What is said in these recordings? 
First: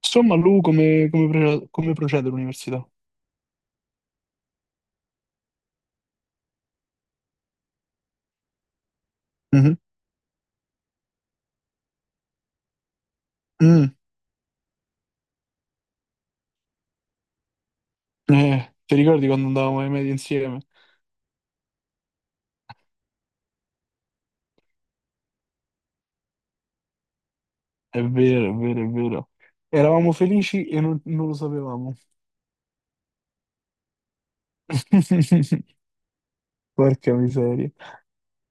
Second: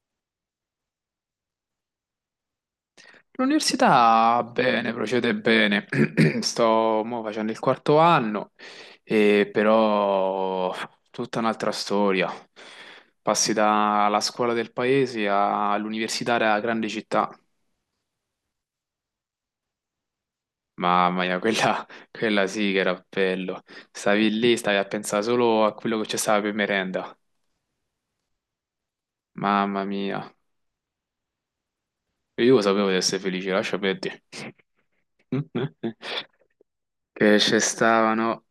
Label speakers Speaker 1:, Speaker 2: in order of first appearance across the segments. Speaker 1: Insomma, Lu, come procede l'università?
Speaker 2: L'università bene, procede bene. Sto mo facendo il quarto anno, e
Speaker 1: Mhm.
Speaker 2: però tutta un'altra storia. Passi
Speaker 1: Mm.
Speaker 2: dalla scuola del paese all'università della grande città.
Speaker 1: Ti ricordi quando andavamo ai medie insieme?
Speaker 2: Mamma mia, quella sì che era bello. Stavi lì, stavi a pensare solo a quello che c'è stava per merenda.
Speaker 1: È vero, è vero, è vero.
Speaker 2: Mamma
Speaker 1: Eravamo
Speaker 2: mia,
Speaker 1: felici e non lo sapevamo.
Speaker 2: io sapevo di essere felice, lascia perdere.
Speaker 1: Porca
Speaker 2: Che ci
Speaker 1: miseria.
Speaker 2: stavano.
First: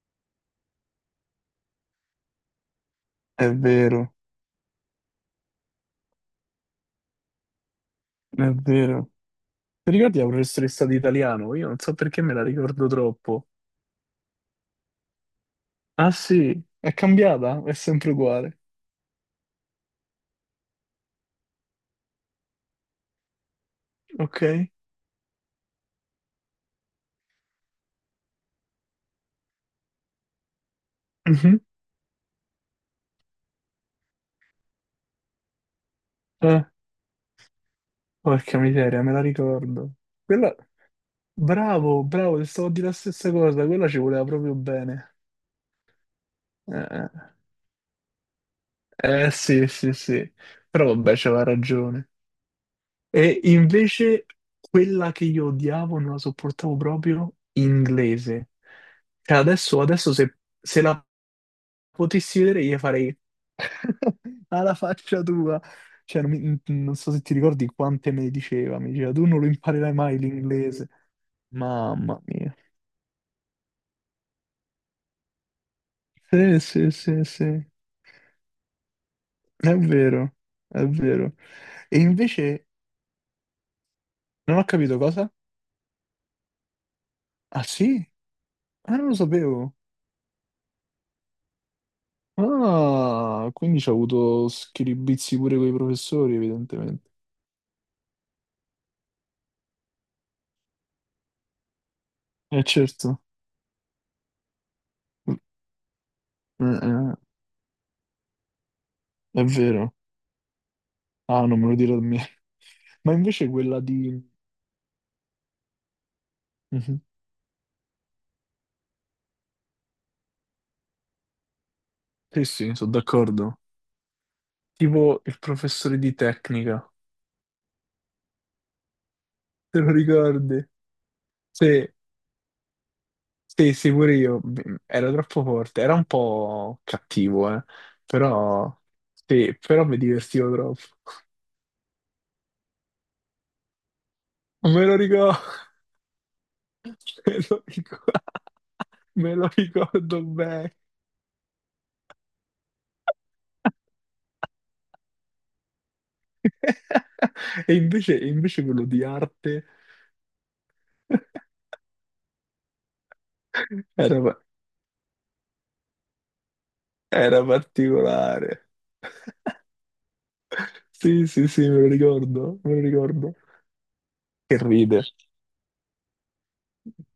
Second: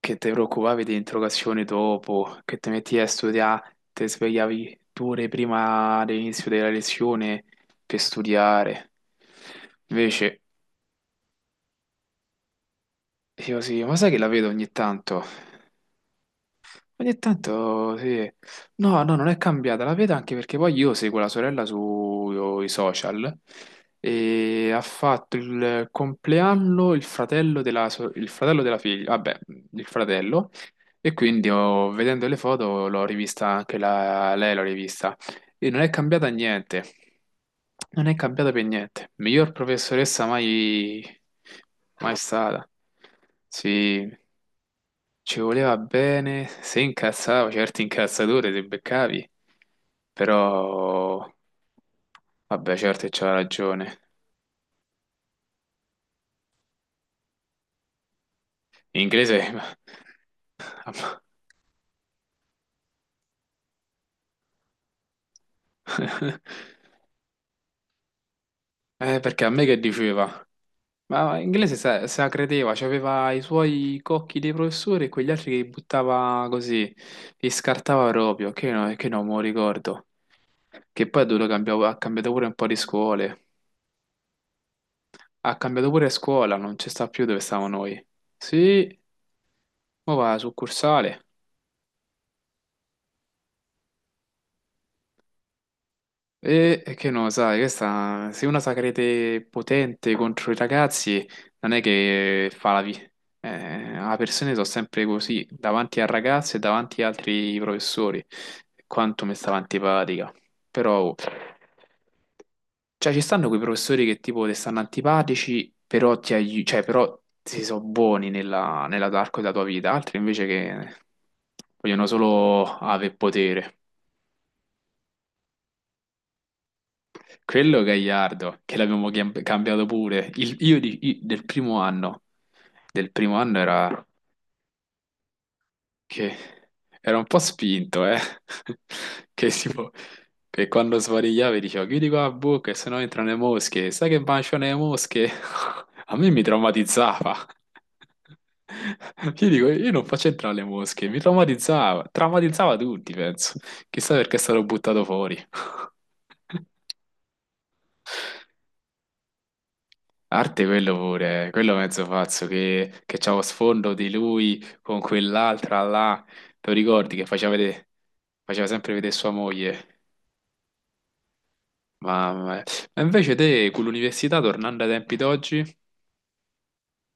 Speaker 2: Che ti preoccupavi di interrogazioni dopo, che ti metti a
Speaker 1: È
Speaker 2: studiare, ti
Speaker 1: vero,
Speaker 2: svegliavi 2 ore prima dell'inizio della lezione per
Speaker 1: è
Speaker 2: studiare.
Speaker 1: vero. Ti ricordi la
Speaker 2: Invece,
Speaker 1: professoressa di italiano? Io non so perché me la ricordo troppo.
Speaker 2: io sì, ma sai che la vedo ogni tanto?
Speaker 1: Ah sì, è
Speaker 2: Ogni
Speaker 1: cambiata? È
Speaker 2: tanto
Speaker 1: sempre
Speaker 2: sì.
Speaker 1: uguale.
Speaker 2: No, no, non è cambiata, la vedo anche perché poi io seguo la sorella sui social
Speaker 1: Ok.
Speaker 2: e ha fatto il compleanno il fratello della, so- il fratello della figlia, vabbè, il fratello, e quindi
Speaker 1: Mhm.
Speaker 2: ho- vedendo le foto l'ho rivista anche la- lei, l'ho rivista e non è cambiata
Speaker 1: Eh,
Speaker 2: niente, non è cambiata
Speaker 1: porca
Speaker 2: per
Speaker 1: miseria,
Speaker 2: niente.
Speaker 1: me la
Speaker 2: Miglior
Speaker 1: ricordo.
Speaker 2: professoressa
Speaker 1: Quella...
Speaker 2: mai,
Speaker 1: Bravo,
Speaker 2: mai
Speaker 1: bravo, ti
Speaker 2: stata.
Speaker 1: stavo a dire la stessa cosa, quella ci
Speaker 2: Sì,
Speaker 1: voleva proprio bene.
Speaker 2: ci voleva bene, se
Speaker 1: Eh,
Speaker 2: incazzava, certi incazzature se beccavi,
Speaker 1: sì, sì, sì, però vabbè,
Speaker 2: però
Speaker 1: c'aveva ragione.
Speaker 2: vabbè, certo che c'aveva
Speaker 1: E
Speaker 2: ragione.
Speaker 1: invece quella che io odiavo, non la sopportavo proprio, inglese.
Speaker 2: In
Speaker 1: Cioè
Speaker 2: inglese.
Speaker 1: adesso se la potessi vedere gli farei alla faccia tua. Non so se ti ricordi quante me ne diceva, mi diceva tu non
Speaker 2: Perché
Speaker 1: lo
Speaker 2: a me che
Speaker 1: imparerai mai
Speaker 2: diceva?
Speaker 1: l'inglese.
Speaker 2: Ma in inglese se,
Speaker 1: Mamma
Speaker 2: se la
Speaker 1: mia.
Speaker 2: credeva, c'aveva i suoi cocchi dei professori e quegli altri che buttava
Speaker 1: Sì, sì,
Speaker 2: così,
Speaker 1: sì,
Speaker 2: li
Speaker 1: sì.
Speaker 2: scartava proprio, che, no, che non me lo
Speaker 1: È
Speaker 2: ricordo.
Speaker 1: vero, è
Speaker 2: Che poi ha
Speaker 1: vero.
Speaker 2: dovuto cambiare, ha
Speaker 1: E
Speaker 2: cambiato pure un po'
Speaker 1: invece
Speaker 2: di scuole.
Speaker 1: non ho capito cosa?
Speaker 2: Ha cambiato pure scuola, non ci sta più dove
Speaker 1: Ah
Speaker 2: stavamo
Speaker 1: sì?
Speaker 2: noi.
Speaker 1: Ah,
Speaker 2: Sì,
Speaker 1: non lo sapevo.
Speaker 2: ma va, succursale.
Speaker 1: Ah, quindi ci ha avuto schiribizi pure con i professori,
Speaker 2: E
Speaker 1: evidentemente.
Speaker 2: che no, sai, questa, se una sa crede potente contro i ragazzi, non è che
Speaker 1: Eh
Speaker 2: fa la vita.
Speaker 1: certo,
Speaker 2: Le persone sono sempre così, davanti al ragazzo e
Speaker 1: mm,
Speaker 2: davanti agli
Speaker 1: eh,
Speaker 2: altri professori. Quanto mi
Speaker 1: è
Speaker 2: stava
Speaker 1: vero.
Speaker 2: antipatica. Però, oh,
Speaker 1: Ah, non me lo dire a me.
Speaker 2: cioè,
Speaker 1: Ma
Speaker 2: ci stanno
Speaker 1: invece
Speaker 2: quei
Speaker 1: quella
Speaker 2: professori che
Speaker 1: di...
Speaker 2: tipo ti stanno antipatici, però ti aiutano, cioè,
Speaker 1: Mhm.
Speaker 2: però si sono buoni nella, nell'arco della tua vita, altri invece che vogliono
Speaker 1: Sì,
Speaker 2: solo
Speaker 1: sì, sono
Speaker 2: avere
Speaker 1: d'accordo.
Speaker 2: potere.
Speaker 1: Tipo il professore di tecnica,
Speaker 2: Quello Gagliardo, che l'abbiamo chiam-
Speaker 1: te
Speaker 2: cambiato
Speaker 1: lo
Speaker 2: pure. Il-
Speaker 1: ricordi?
Speaker 2: io, di- i- del primo
Speaker 1: Sì,
Speaker 2: anno,
Speaker 1: sì, sì,
Speaker 2: era
Speaker 1: pure io. Mm, era troppo forte, era un
Speaker 2: che
Speaker 1: po'
Speaker 2: era un po'
Speaker 1: cattivo, eh.
Speaker 2: spinto, eh.
Speaker 1: Però,
Speaker 2: Che
Speaker 1: sì, però
Speaker 2: tipo,
Speaker 1: mi divertivo
Speaker 2: che
Speaker 1: troppo.
Speaker 2: quando svarigliava dicevo chiudi qua la bocca, e sennò entrano le mosche. Sai che baciano le
Speaker 1: Me lo
Speaker 2: mosche?
Speaker 1: ricordo,
Speaker 2: A me mi traumatizzava.
Speaker 1: me lo ricordo, me lo
Speaker 2: Io dico, io non
Speaker 1: ricordo
Speaker 2: faccio entrare le
Speaker 1: bene.
Speaker 2: mosche, mi traumatizzava, traumatizzava tutti, penso. Chissà perché è stato buttato fuori.
Speaker 1: E invece quello di arte
Speaker 2: Arte quello pure, quello mezzo pazzo che c'aveva sfondo di
Speaker 1: era, pa-
Speaker 2: lui con quell'altra là, te lo ricordi che
Speaker 1: era
Speaker 2: faceva vedere, faceva
Speaker 1: particolare.
Speaker 2: sempre vedere sua moglie,
Speaker 1: Sì, sì, sì, me lo
Speaker 2: mamma
Speaker 1: ricordo,
Speaker 2: mia.
Speaker 1: me lo
Speaker 2: Ma invece
Speaker 1: ricordo.
Speaker 2: te con l'università
Speaker 1: Che
Speaker 2: tornando ai
Speaker 1: ride.
Speaker 2: tempi d'oggi,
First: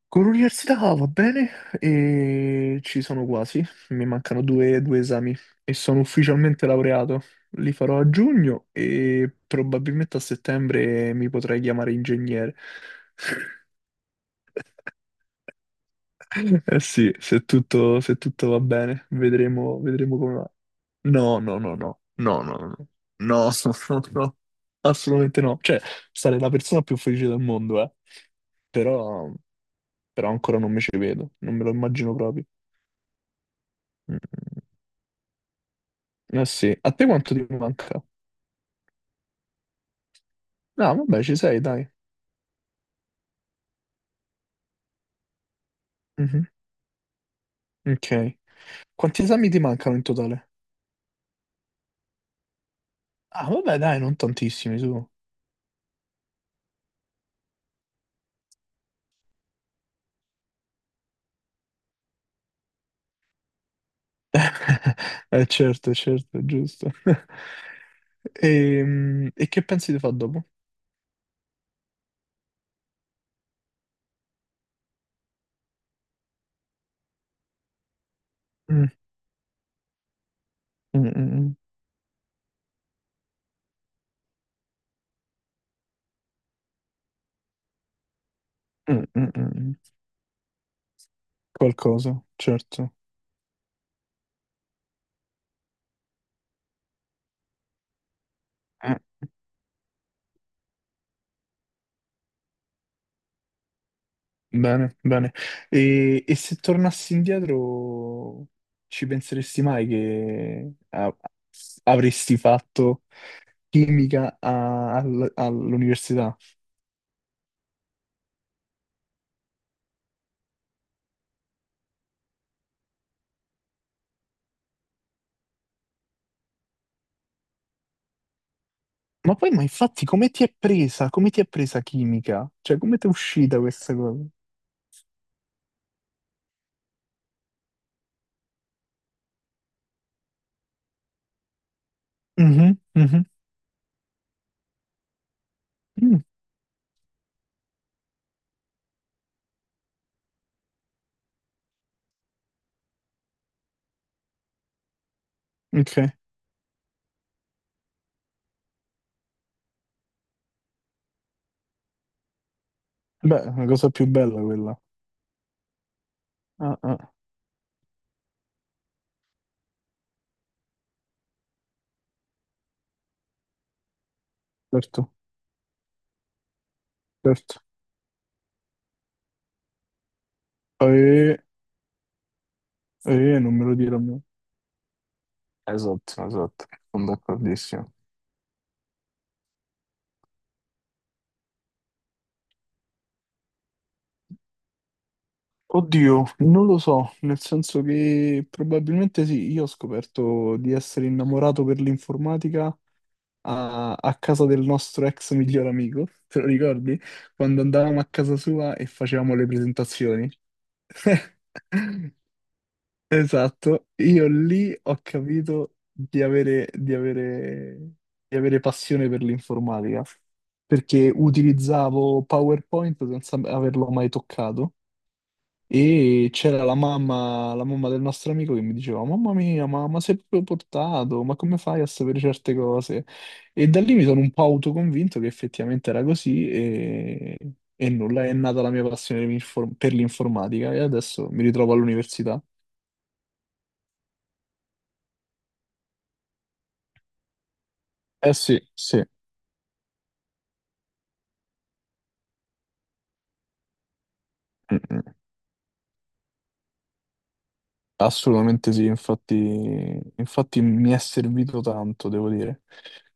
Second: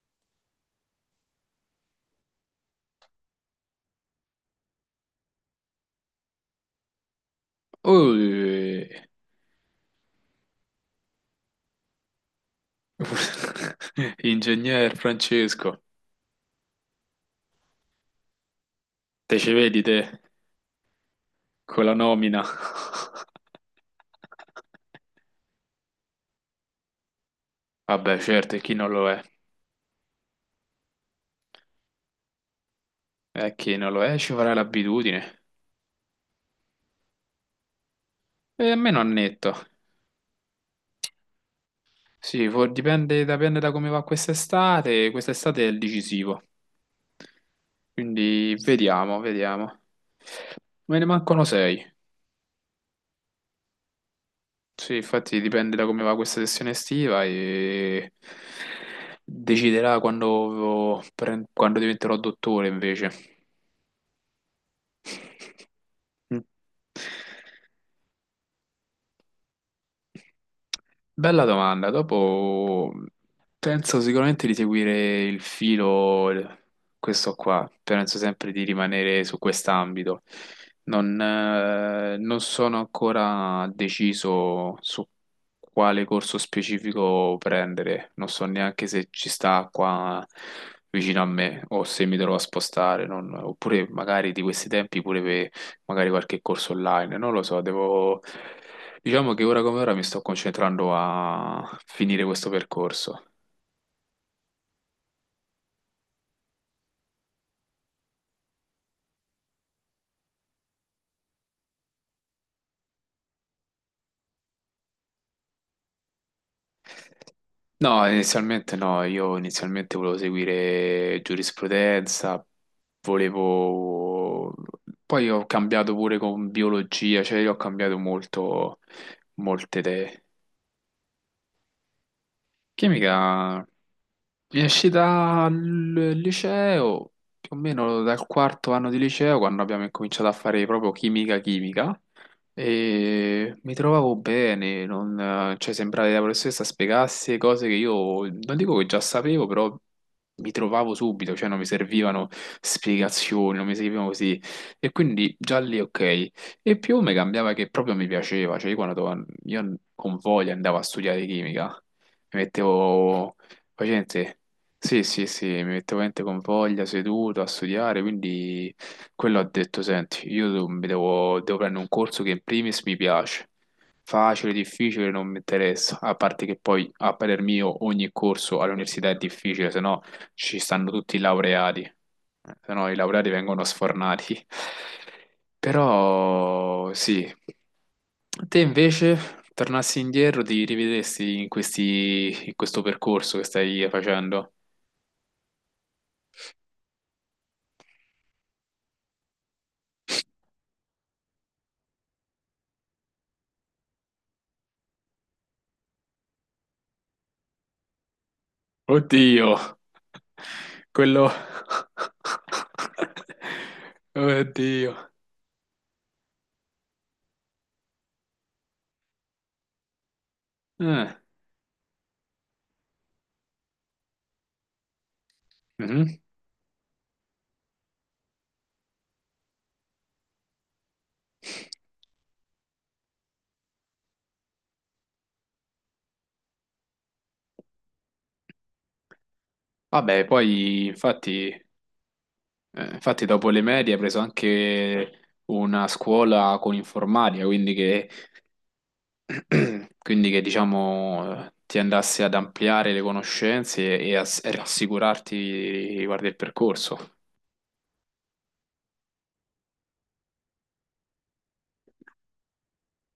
Speaker 1: Con l'università va bene e ci sono quasi, mi mancano due esami e sono ufficialmente laureato. Li farò a giugno
Speaker 2: ui,
Speaker 1: e probabilmente a settembre mi potrei chiamare ingegnere.
Speaker 2: ingegner Francesco,
Speaker 1: Eh sì, se tutto va bene,
Speaker 2: te ci
Speaker 1: vedremo,
Speaker 2: vedi te
Speaker 1: vedremo come va. No, no, no,
Speaker 2: con la
Speaker 1: no, no,
Speaker 2: nomina?
Speaker 1: no, no, no, no, no, assolutamente no. Cioè, sarei la persona più felice del mondo, eh.
Speaker 2: Vabbè certo, e chi non lo è?
Speaker 1: Però, però ancora non mi ci vedo, non me lo immagino proprio.
Speaker 2: E chi non lo è
Speaker 1: Mm.
Speaker 2: ci farà l'abitudine,
Speaker 1: Eh sì, a te quanto ti manca?
Speaker 2: e a me non netto.
Speaker 1: No, vabbè, ci sei, dai.
Speaker 2: Sì, for- dipende, dipende da come va quest'estate. Quest'estate è il decisivo,
Speaker 1: Mhm. Ok.
Speaker 2: quindi vediamo,
Speaker 1: Quanti esami ti
Speaker 2: vediamo.
Speaker 1: mancano in totale?
Speaker 2: Me ne mancano sei.
Speaker 1: Ah, vabbè, dai, non tantissimi,
Speaker 2: Sì,
Speaker 1: su.
Speaker 2: infatti dipende da come va questa sessione estiva e deciderà quando, pre- quando diventerò dottore invece.
Speaker 1: Eh certo, certo,
Speaker 2: Mm.
Speaker 1: giusto. Che pensi di fare dopo?
Speaker 2: Bella domanda. Dopo penso sicuramente di seguire il filo, questo qua. Penso sempre di
Speaker 1: Mm,
Speaker 2: rimanere su quest'ambito.
Speaker 1: mm,
Speaker 2: Non,
Speaker 1: mm,
Speaker 2: eh, non sono ancora deciso su quale corso specifico prendere. Non so neanche
Speaker 1: mm,
Speaker 2: se ci
Speaker 1: mm, mm,
Speaker 2: sta
Speaker 1: mm.
Speaker 2: qua vicino a me o se mi
Speaker 1: Qualcosa,
Speaker 2: dovrò
Speaker 1: certo.
Speaker 2: spostare. Non- oppure magari di questi tempi pure per magari qualche corso online. Non lo so, devo.
Speaker 1: Eh,
Speaker 2: Diciamo che ora come ora mi sto concentrando a finire questo percorso.
Speaker 1: bene, bene. E se tornassi indietro, ci penseresti mai che a- avresti fatto chimica all'università.
Speaker 2: No, inizialmente no, io inizialmente volevo seguire giurisprudenza, volevo... Poi ho cambiato pure con biologia, cioè io ho cambiato molto,
Speaker 1: Ma poi, ma
Speaker 2: molte
Speaker 1: infatti,
Speaker 2: idee.
Speaker 1: come ti è presa? Come ti è presa chimica? Cioè, come ti è uscita
Speaker 2: Chimica.
Speaker 1: questa cosa?
Speaker 2: Esci dal liceo, più o meno dal quarto anno di liceo, quando abbiamo incominciato a fare proprio chimica chimica,
Speaker 1: Mhm, mhm,
Speaker 2: e mi trovavo bene, non, cioè sembrava che la
Speaker 1: mm,
Speaker 2: professoressa spiegasse cose che io non dico che già sapevo, però mi trovavo subito, cioè non mi servivano spiegazioni, non mi servivano così. E quindi già lì
Speaker 1: ok.
Speaker 2: ok. E più mi cambiava che proprio mi piaceva, cioè io quando io con voglia andavo a studiare chimica, mi mettevo...
Speaker 1: Beh, è una cosa più
Speaker 2: Facente.
Speaker 1: bella quella.
Speaker 2: Sì, sì, sì, mi mettevo veramente con
Speaker 1: Ah,
Speaker 2: voglia,
Speaker 1: ah,
Speaker 2: seduto a studiare, quindi quello ho detto, senti, io devo, mi devo- devo prendere un corso che in primis mi piace, facile, difficile,
Speaker 1: certo,
Speaker 2: non mi interessa, a parte che poi a parer
Speaker 1: certo.
Speaker 2: mio ogni corso all'università è difficile, se no ci stanno tutti i
Speaker 1: Eh,
Speaker 2: laureati, se no i laureati
Speaker 1: non
Speaker 2: vengono
Speaker 1: me lo dire a me.
Speaker 2: sfornati.
Speaker 1: Esatto, esatto,
Speaker 2: Però
Speaker 1: sono
Speaker 2: sì,
Speaker 1: d'accordissimo.
Speaker 2: te invece tornassi indietro, ti rivedresti in questi, in questo percorso che stai facendo?
Speaker 1: Oddio, non lo so, nel senso che probabilmente sì, io ho scoperto di essere innamorato per l'informatica a casa del nostro ex miglior amico, te lo ricordi? Quando andavamo a casa sua e facevamo le
Speaker 2: Oddio,
Speaker 1: presentazioni.
Speaker 2: quello...
Speaker 1: Esatto, io lì
Speaker 2: Oddio.
Speaker 1: ho capito di avere passione per l'informatica, perché
Speaker 2: Eh,
Speaker 1: utilizzavo PowerPoint senza averlo mai toccato.
Speaker 2: mhm.
Speaker 1: E c'era la mamma del nostro amico che mi diceva: Mamma mia, ma sei proprio portato? Ma come fai a sapere certe cose? E da lì mi sono un po' autoconvinto che effettivamente era così, e nulla, è nata la mia passione per per
Speaker 2: Vabbè,
Speaker 1: l'informatica e
Speaker 2: poi
Speaker 1: adesso mi
Speaker 2: infatti,
Speaker 1: ritrovo all'università.
Speaker 2: infatti dopo le medie hai preso anche una scuola con informatica, quindi che,
Speaker 1: Eh sì, sì,
Speaker 2: quindi che diciamo ti andasse ad ampliare le conoscenze e a, e
Speaker 1: mm, mm,
Speaker 2: rassicurarti riguardo il percorso.
Speaker 1: assolutamente sì, infatti, infatti mi è servito tanto, devo dire.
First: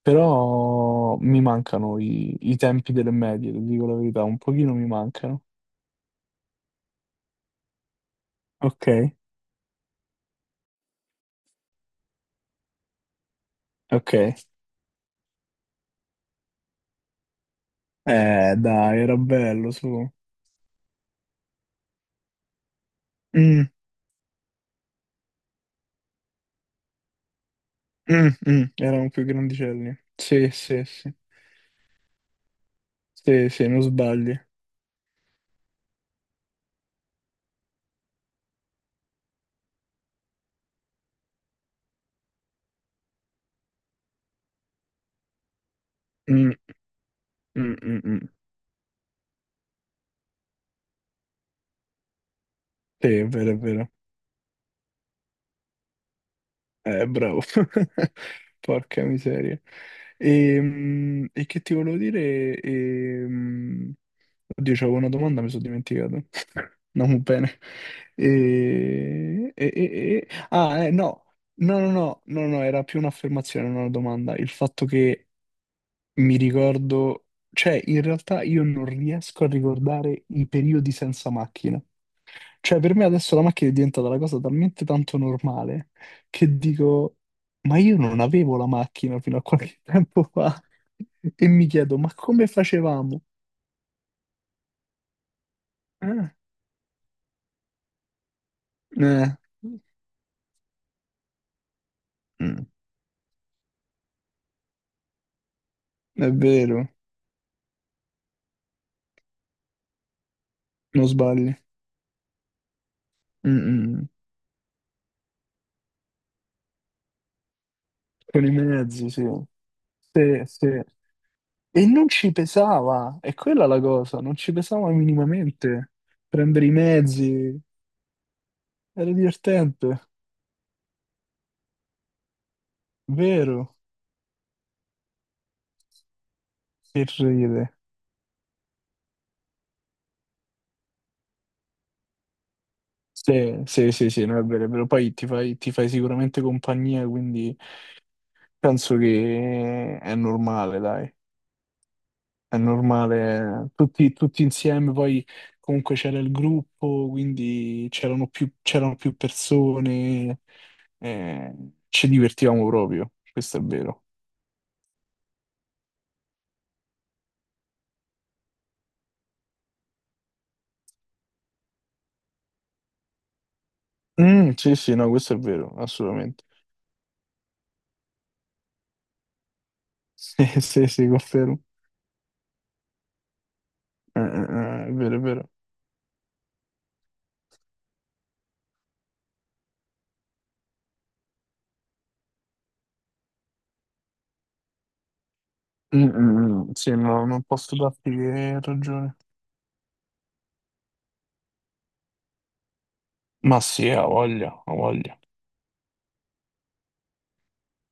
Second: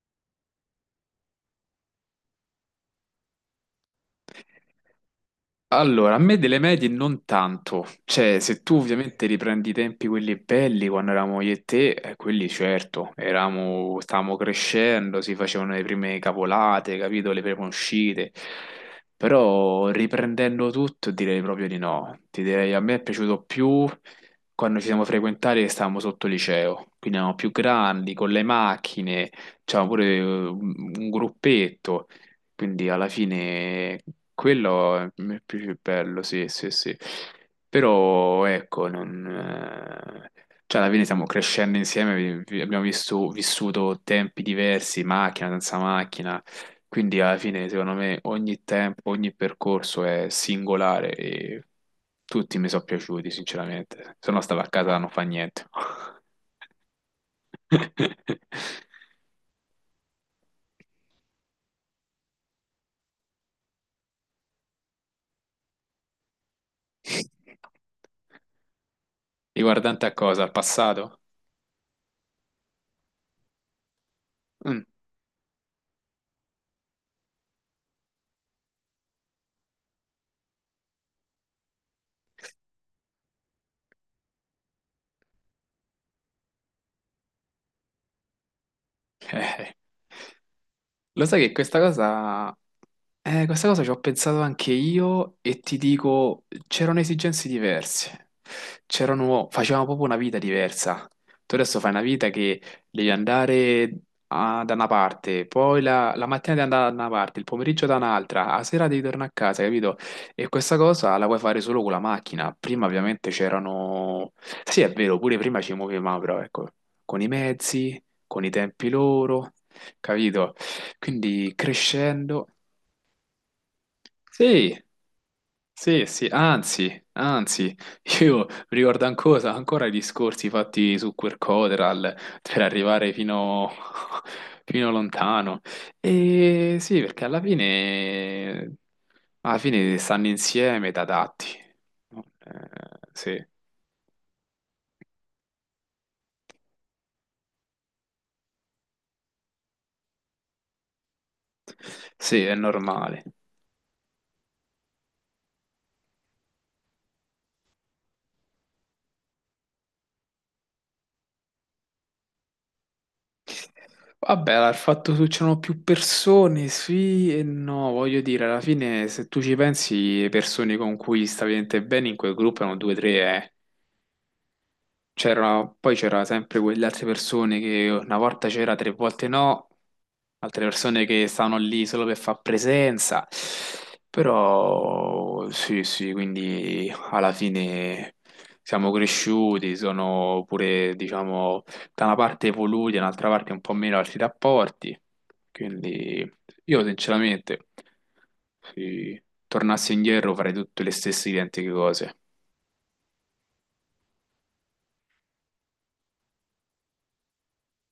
Speaker 1: Però mi mancano i tempi delle medie, ti dico la verità, un pochino mi mancano.
Speaker 2: Allora, a me delle medie non tanto, cioè se tu
Speaker 1: Ok,
Speaker 2: ovviamente riprendi i tempi quelli belli quando eravamo io e te, quelli certo, eravamo,
Speaker 1: ok.
Speaker 2: stavamo crescendo, si facevano le prime capolate, capito, le prime uscite,
Speaker 1: Dai, era bello
Speaker 2: però
Speaker 1: su.
Speaker 2: riprendendo tutto direi proprio di no, ti direi a me è piaciuto
Speaker 1: Mm,
Speaker 2: più quando ci siamo frequentati e stavamo sotto liceo, quindi eravamo più grandi,
Speaker 1: mm,
Speaker 2: con le
Speaker 1: mm, erano più
Speaker 2: macchine, c'avevamo
Speaker 1: grandicelli.
Speaker 2: pure
Speaker 1: Sì,
Speaker 2: un
Speaker 1: sì, sì.
Speaker 2: gruppetto. Quindi alla
Speaker 1: Sì, sì, non
Speaker 2: fine
Speaker 1: sbagli.
Speaker 2: quello è il più bello, sì, sì, sì. Però ecco, non, cioè alla fine stiamo crescendo insieme, vi- vi- abbiamo visto- vissuto tempi diversi, macchina senza macchina,
Speaker 1: Mm,
Speaker 2: quindi alla fine
Speaker 1: mm,
Speaker 2: secondo
Speaker 1: mm,
Speaker 2: me
Speaker 1: mm.
Speaker 2: ogni tempo, ogni percorso è singolare e tutti mi sono
Speaker 1: Sì, è
Speaker 2: piaciuti,
Speaker 1: vero, è vero.
Speaker 2: sinceramente. Se no stavo a casa non fa niente.
Speaker 1: Bravo. Porca miseria. E che ti volevo dire? Mm, oddio, c'avevo una domanda, mi sono dimenticato. Non bene. E, e- e-
Speaker 2: Riguardante a cosa? Al
Speaker 1: Ah,
Speaker 2: passato?
Speaker 1: no. No, no, no, no, no, era più un'affermazione, non una domanda. Il
Speaker 2: Mm.
Speaker 1: fatto che mi ricordo, cioè, in realtà io non riesco a ricordare i periodi senza macchina. Cioè, per me adesso la macchina è diventata una cosa talmente tanto normale che dico, ma io non avevo la macchina fino a
Speaker 2: Eh.
Speaker 1: qualche tempo fa.
Speaker 2: Lo sai
Speaker 1: E
Speaker 2: che
Speaker 1: mi
Speaker 2: questa
Speaker 1: chiedo, ma come
Speaker 2: cosa
Speaker 1: facevamo?
Speaker 2: ci ho pensato anche io e ti
Speaker 1: Eh,
Speaker 2: dico, c'erano esigenze diverse,
Speaker 1: eh,
Speaker 2: c'erano, facevamo proprio una vita diversa. Tu adesso fai una vita che
Speaker 1: mm,
Speaker 2: devi andare a- da una parte, poi la, la
Speaker 1: è
Speaker 2: mattina devi
Speaker 1: vero,
Speaker 2: andare da una parte, il pomeriggio da un'altra, la sera devi tornare a casa, capito? E questa
Speaker 1: non
Speaker 2: cosa la puoi
Speaker 1: sbagli.
Speaker 2: fare solo con la macchina. Prima ovviamente
Speaker 1: Mm, mm.
Speaker 2: c'erano... Sì, è vero, pure prima ci muovevamo, però ecco, con i mezzi, con
Speaker 1: Con
Speaker 2: i
Speaker 1: i
Speaker 2: tempi
Speaker 1: mezzi, sì.
Speaker 2: loro,
Speaker 1: Sì,
Speaker 2: capito?
Speaker 1: sì.
Speaker 2: Quindi
Speaker 1: E non ci
Speaker 2: crescendo...
Speaker 1: pesava, è quella la cosa, non ci
Speaker 2: Sì,
Speaker 1: pesava minimamente.
Speaker 2: sì, sì,
Speaker 1: Prendere i
Speaker 2: anzi,
Speaker 1: mezzi,
Speaker 2: anzi, io
Speaker 1: era
Speaker 2: ricordo ancora
Speaker 1: divertente,
Speaker 2: i discorsi fatti su Quercoteral per arrivare fino,
Speaker 1: vero?
Speaker 2: fino lontano. E sì,
Speaker 1: Che
Speaker 2: perché
Speaker 1: ride.
Speaker 2: alla fine stanno insieme da adatti. No? Sì,
Speaker 1: Sì, sì, sì, sì, no, è vero, è vero. Poi ti fai sicuramente compagnia, quindi penso che è normale, dai,
Speaker 2: sì, è
Speaker 1: è
Speaker 2: normale.
Speaker 1: normale. Tutti, tutti insieme, poi comunque c'era il gruppo, quindi c'erano più persone, eh, ci divertivamo proprio, questo è vero.
Speaker 2: Vabbè, il fatto che c'erano più persone, sì e no, voglio dire, alla fine se tu ci pensi, le persone con cui stavi veramente bene in quel gruppo erano due o tre, eh.
Speaker 1: Mm, sì, sì, no, questo è
Speaker 2: C'era,
Speaker 1: vero,
Speaker 2: poi c'era
Speaker 1: assolutamente.
Speaker 2: sempre quelle altre persone che una volta c'era, tre volte no,
Speaker 1: Sì,
Speaker 2: altre
Speaker 1: sì,
Speaker 2: persone
Speaker 1: sì,
Speaker 2: che stanno
Speaker 1: confermo.
Speaker 2: lì solo per far presenza.
Speaker 1: È vero, è
Speaker 2: Però
Speaker 1: vero.
Speaker 2: sì, sì, quindi alla fine siamo cresciuti, sono pure, diciamo, da una parte evoluti, dall'altra parte un po' meno altri rapporti.
Speaker 1: Mm,
Speaker 2: Quindi
Speaker 1: mm, mm,
Speaker 2: io
Speaker 1: sì, no, non
Speaker 2: sinceramente,
Speaker 1: posso darti che ragione.
Speaker 2: se tornassi indietro farei tutte le stesse identiche cose.
Speaker 1: Ma sì, ha voglia, ha voglia.